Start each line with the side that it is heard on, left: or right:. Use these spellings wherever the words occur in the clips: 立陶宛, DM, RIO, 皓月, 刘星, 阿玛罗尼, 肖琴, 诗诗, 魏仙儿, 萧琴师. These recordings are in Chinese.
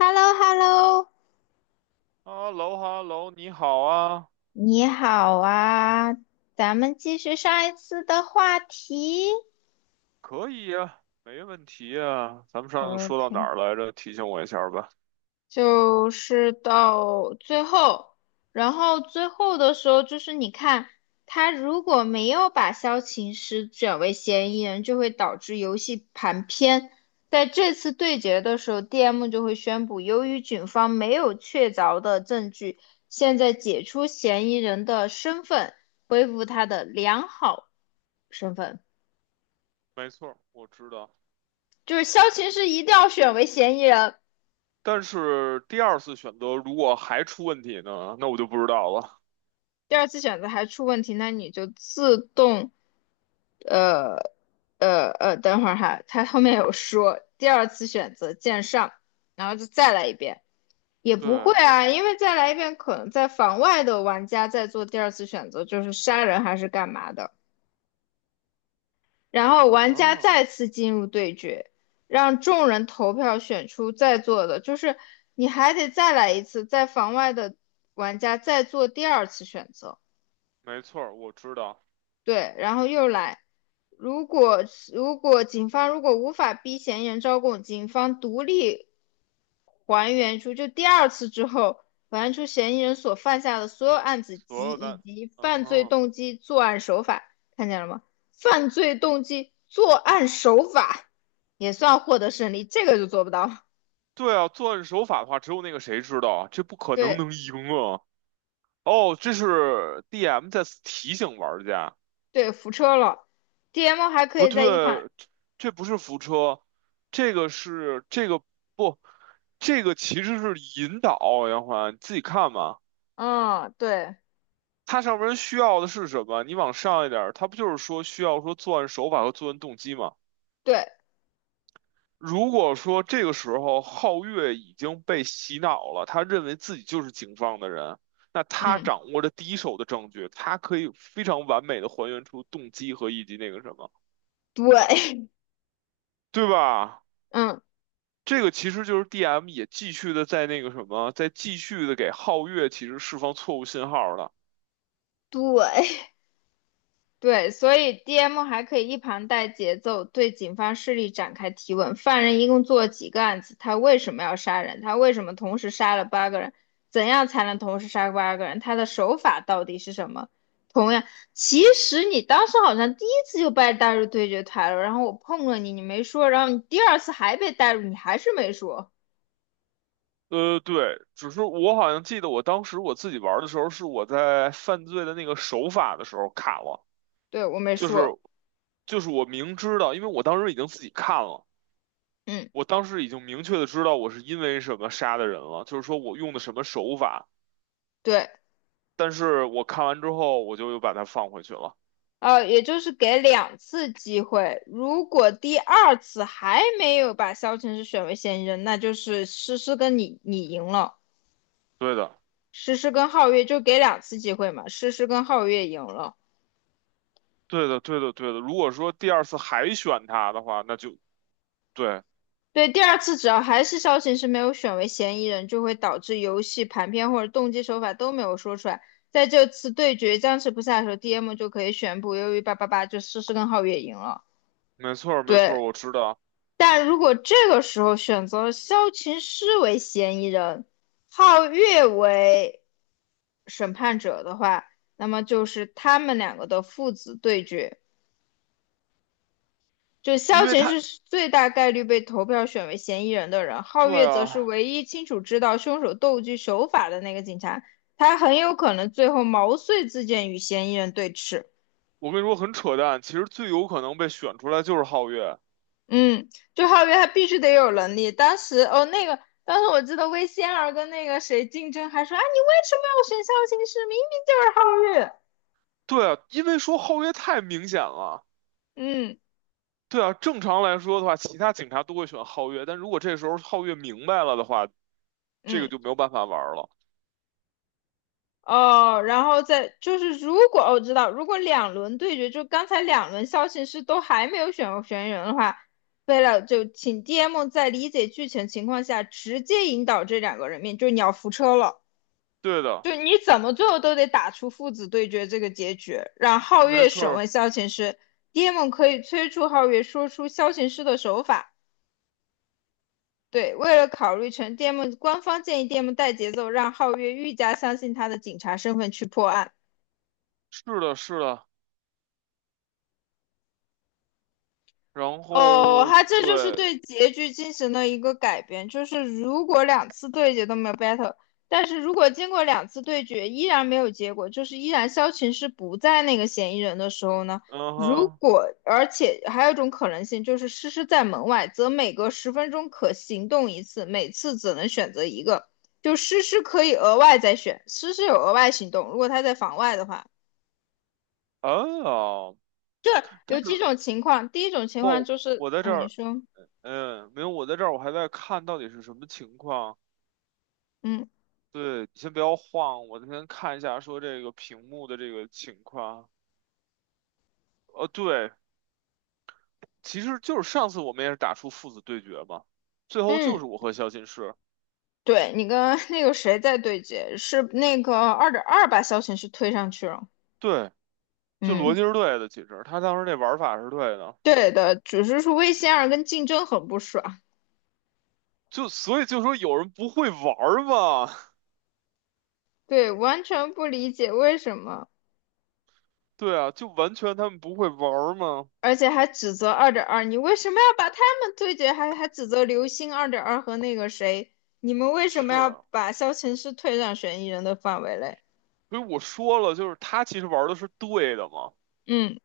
left: h e l l o h e l l o
right: 哈喽哈喽，你好啊，
left: 你好啊，咱们继续上一次的话题。
right: 可以呀，没问题呀。咱们上次说到哪
left: OK，
right: 儿来着？提醒我一下儿吧。
left: 就是到最后，然后最后的时候就是你看，他如果没有把萧琴师选为嫌疑人，就会导致游戏盘偏。在这次对决的时候，DM 就会宣布，由于警方没有确凿的证据，现在解除嫌疑人的身份，恢复他的良好身份。
right: 没错儿，我知道。
left: 就是肖琴是一定要选为嫌疑人。
right: 但是第二次选择如果还出问题呢，那我就不知道了。
left: 第二次选择还出问题，那你就自动呃等会儿哈，他后面有说第二次选择见上，然后就再来一遍。也不会
right: 对
left: 啊，因为再来一遍可能在房外的玩家在做第二次选择，就是杀人还是干嘛的。然后玩家再
right: 啊，
left: 次进入对决，让众人投票选出在座的，就是你还得再来一次，在房外的玩家再做第二次选择。
right: 没错儿，我知道。
left: 对，然后又来。如果如果警方如果无法逼嫌疑人招供，警方独立还原出就第二次之后，还原出嫌疑人所犯下的所有案子
right: 所
left: 及
right: 有
left: 以
right: 的，
left: 及
right: 嗯
left: 犯罪
right: 哼，
left: 动机、作案手法。看见了吗？犯罪动机、作案手法也算获得胜利，这个就做不到。
right: 对啊，作案手法的话，只有那个谁知道啊，这不可能
left: 对
right: 能赢啊。哦，这是 DM 在提醒玩家。
left: 对，扶车了。DM 还可
right: 不
left: 以在一旁。
right: 对，这不是扶车，这个是这个不，这个其实是引导，杨环你自己看嘛。
left: 嗯，对
right: 它上面需要的是什么？你往上一点儿，它不就是说需要说作案手法和作案动机吗？
left: 对。
right: 如果说这个时候皓月已经被洗脑了，他认为自己就是警方的人，那他
left: 嗯
right: 掌握着第一手的证据，他可以非常完美的还原出动机和以及那个什么，
left: 对。
right: 对吧？
left: 嗯
right: 这个其实就是 DM 也继续的在那个什么，在继续的给皓月其实释放错误信号了。
left: 对。对，所以 DM 还可以一旁带节奏，对警方势力展开提问。犯人一共做了几个案子？他为什么要杀人？他为什么同时杀了八个人？怎样才能同时杀八个人？他的手法到底是什么？同样，其实你当时好像第一次就被带入对决台了，然后我碰了你，你没说，然后你第二次还被带入，你还是没说。
right: 对，只是我好像记得我当时我自己玩的时候，是我在犯罪的那个手法的时候卡了，
left: 对，我没
right: 就是
left: 说。
right: 就是我明知道，因为我当时已经自己看了，
left: 嗯，
right: 我当时已经明确的知道我是因为什么杀的人了，就是说我用的什么手法，
left: 对。
right: 但是我看完之后我就又把它放回去了。
left: 也就是给两次机会，如果第二次还没有把萧晨是选为嫌疑人，那就是诗诗跟你赢了。
right: 对的，
left: 诗诗跟皓月就给两次机会嘛，诗诗跟皓月赢了。
right: 对的，对的，对的。如果说第二次还选他的话，那就对。
left: 对，第二次只要还是萧晨是没有选为嫌疑人，就会导致游戏盘片或者动机手法都没有说出来。在这次对决僵持不下的时候，DM 就可以宣布，由于八八八就诗诗跟皓月赢了。
right: 没错儿，没错
left: 对，
right: 儿，我知道，
left: 但如果这个时候选择了萧琴师为嫌疑人，皓月为审判者的话，那么就是他们两个的父子对决。就萧
right: 因为
left: 琴
right: 他，
left: 是最大概率被投票选为嫌疑人的人，皓
right: 对
left: 月则是
right: 啊，
left: 唯一清楚知道凶手斗具手法的那个警察，他很有可能最后毛遂自荐与嫌疑人对峙。
right: 我跟你说很扯淡，其实最有可能被选出来就是皓月，
left: 嗯，就哈月他必须得有能力。当时哦，那个当时我记得魏仙儿跟那个谁竞争，还说啊，你为什么要选肖琴师？明明就是皓月。
right: 对啊，因为说皓月太明显了，
left: 嗯
right: 对啊，正常来说的话，其他警察都会选皓月，但如果这时候皓月明白了的话，这个
left: 嗯。
right: 就没有办法玩儿了，
left: 哦，然后再就是如果哦我、知道，如果两轮对决，就刚才两轮肖琴师都还没有选人的话，为了就请 DM 在理解剧情情况下直接引导这两个人面，就是你要扶车了。
right: 对的，
left: 就你怎么最后都得打出父子对决这个结局。让皓
right: 没
left: 月
right: 错
left: 审
right: 儿，
left: 问萧琴师，d m 可以催促皓月说出萧琴师的手法。对，为了考虑成 DM，官方建议 DM 带节奏，让皓月愈加相信他的警察身份去破案。
right: 是的，是的，然
left: 哦，
right: 后
left: 他这就是
right: 对，
left: 对结局进行了一个改编，就是如果两次对决都没有 battle，但是如果经过两次对决依然没有结果，就是依然萧晴是不在那个嫌疑人的时候呢，
right: 嗯
left: 如
right: 哼，
left: 果而且还有一种可能性就是诗诗在门外，则每隔十分钟可行动一次，每次只能选择一个，就诗诗可以额外再选，诗诗有额外行动，如果他在房外的话，
right: 啊，但
left: 有几
right: 是
left: 种情况，第一种情况
right: 不，
left: 就是，
right: 我在这
left: 嗯，你
right: 儿，
left: 说。
right: 没有，我在这儿，我还在看到底是什么情况。
left: 嗯
right: 对，你先不要晃，我先看一下说这个屏幕的这个情况。对，其实就是上次我们也是打出父子对决嘛，最后就是
left: 嗯。
right: 我和肖金士，
left: 对你跟那个谁在对接，是那个二点二把小程序推上去了。
right: 对，就逻辑
left: 嗯，
right: 是对的，其实他当时那玩法是对的，
left: 对的，只是说魏仙儿跟竞争很不爽。
right: 就所以就说有人不会玩儿嘛，
left: 对，完全不理解为什么，
right: 对啊，就完全他们不会玩儿嘛，
left: 而且还指责二点二，你为什么要把他们对接，还指责刘星二点二和那个谁，你们为什么
right: 是，
left: 要把萧琴师推上嫌疑人的范围内？
right: 所以我说了，就是他其实玩儿的是对的嘛，
left: 嗯。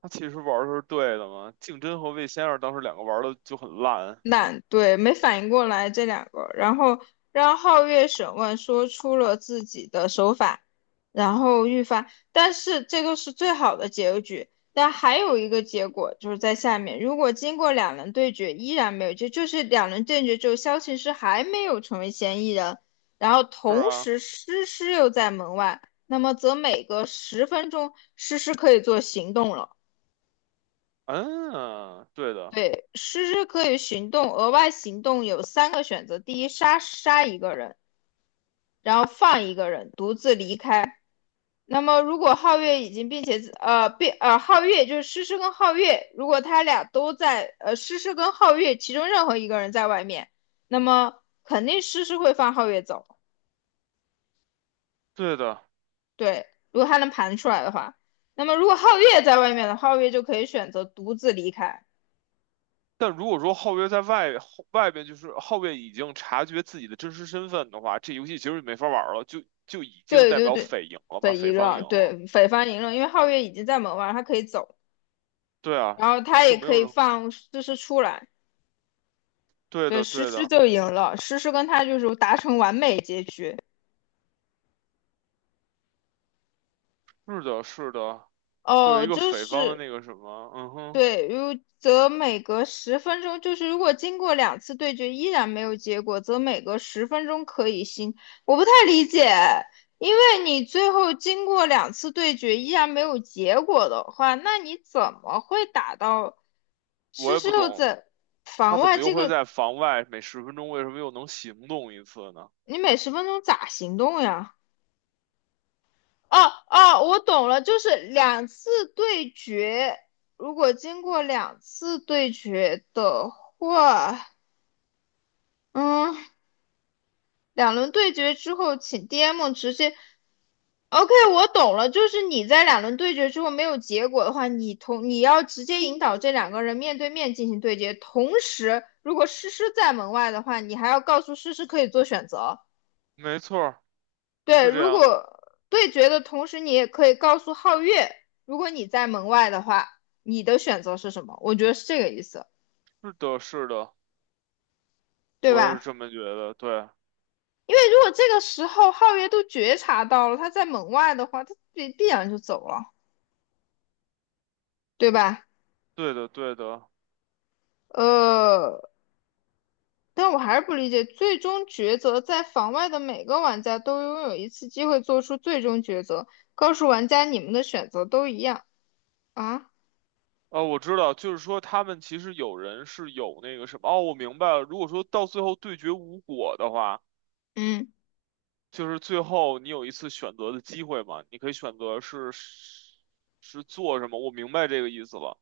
right: 他其实玩儿的是对的嘛，竞争和魏先生当时两个玩儿的就很烂，
left: 懒，对，没反应过来这两个，然后让皓月审问，说出了自己的手法，然后预发，但是这个是最好的结局。但还有一个结果就是在下面，如果经过两轮对决依然没有结，就是两轮对决之后，萧琴师还没有成为嫌疑人，然后
right: 是
left: 同
right: 啊。
left: 时诗诗又在门外，那么则每隔十分钟，诗诗可以做行动了。
right: 嗯，对的，
left: 对，诗诗可以行动，额外行动有三个选择：第一，杀一个人，然后放一个人，独自离开。那么，如果皓月已经并且呃并呃皓月就是诗诗跟皓月，如果他俩都在诗诗跟皓月其中任何一个人在外面，那么肯定诗诗会放皓月走。
right: 对的。
left: 对，如果他能盘出来的话，那么如果皓月在外面的皓月就可以选择独自离开。
right: 但如果说后卫在外后外边，就是后卫已经察觉自己的真实身份的话，这游戏其实就没法玩了，就已经
left: 对
right: 代
left: 对
right: 表
left: 对，
right: 匪赢了嘛，
left: 匪夷
right: 匪方
left: 了，
right: 赢了。
left: 对，匪方赢了，因为皓月已经在门外，他可以走，
right: 对啊，
left: 然后他
right: 就
left: 也
right: 没
left: 可
right: 有
left: 以
right: 人。
left: 放诗诗出来。
right: 对
left: 对，
right: 的，
left: 诗
right: 对
left: 诗
right: 的，
left: 就赢了，诗诗跟他就是达成完美结局。
right: 是的，是的，会有
left: 哦，
right: 一个
left: 就
right: 匪方的
left: 是
right: 那个什么，嗯哼，
left: 对，如则每隔十分钟，就是如果经过两次对决依然没有结果，则每隔十分钟可以新。我不太理解，因为你最后经过两次对决依然没有结果的话，那你怎么会打到
right: 我
left: 施
right: 也
left: 施
right: 不
left: 六
right: 懂，
left: 在
right: 他
left: 防
right: 怎
left: 外
right: 么又
left: 这
right: 会
left: 个？
right: 在房外每十分钟为什么又能行动一次呢？
left: 你每十分钟咋行动呀？哦哦，我懂了，就是两次对决，如果经过两次对决的话，嗯。两轮对决之后，请 DM 直接。OK，我懂了，就是你在两轮对决之后没有结果的话，你要直接引导这两个人面对面进行对决。同时，如果诗诗在门外的话，你还要告诉诗诗可以做选择。
right: 没错儿是
left: 对，
right: 这
left: 如
right: 样的，
left: 果对决的同时，你也可以告诉皓月，如果你在门外的话，你的选择是什么？我觉得是这个意思，
right: 是的，是的，
left: 对
right: 我也是
left: 吧？
right: 这么觉得，对，
left: 因为如果这个时候皓月都觉察到了他在门外的话，他必然就走了。对吧？
right: 对的，对的。
left: 呃，但我还是不理解，最终抉择在房外的每个玩家都拥有一次机会做出最终抉择，告诉玩家你们的选择都一样啊。
right: 我知道，就是说他们其实有人是有那个什么，哦，我明白了。如果说到最后对决无果的话，
left: 嗯，
right: 就是最后你有一次选择的机会嘛，你可以选择是做什么，我明白这个意思了。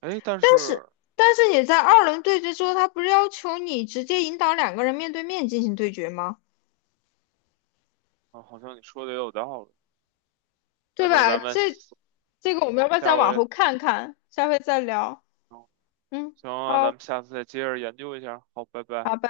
right: 哎，但
left: 但是
right: 是
left: 但是你在二轮对决之后，他不是要求你直接引导两个人面对面进行对决吗？
right: 啊，好像你说的也有道理，
left: 对
right: 要不然
left: 吧？
right: 咱们下
left: 这个我们要不要再往
right: 回，
left: 后看看？下回再聊。嗯，
right: 行啊，咱
left: 好，
right: 们下次再接着研究一下。好，拜拜。
left: 拜拜。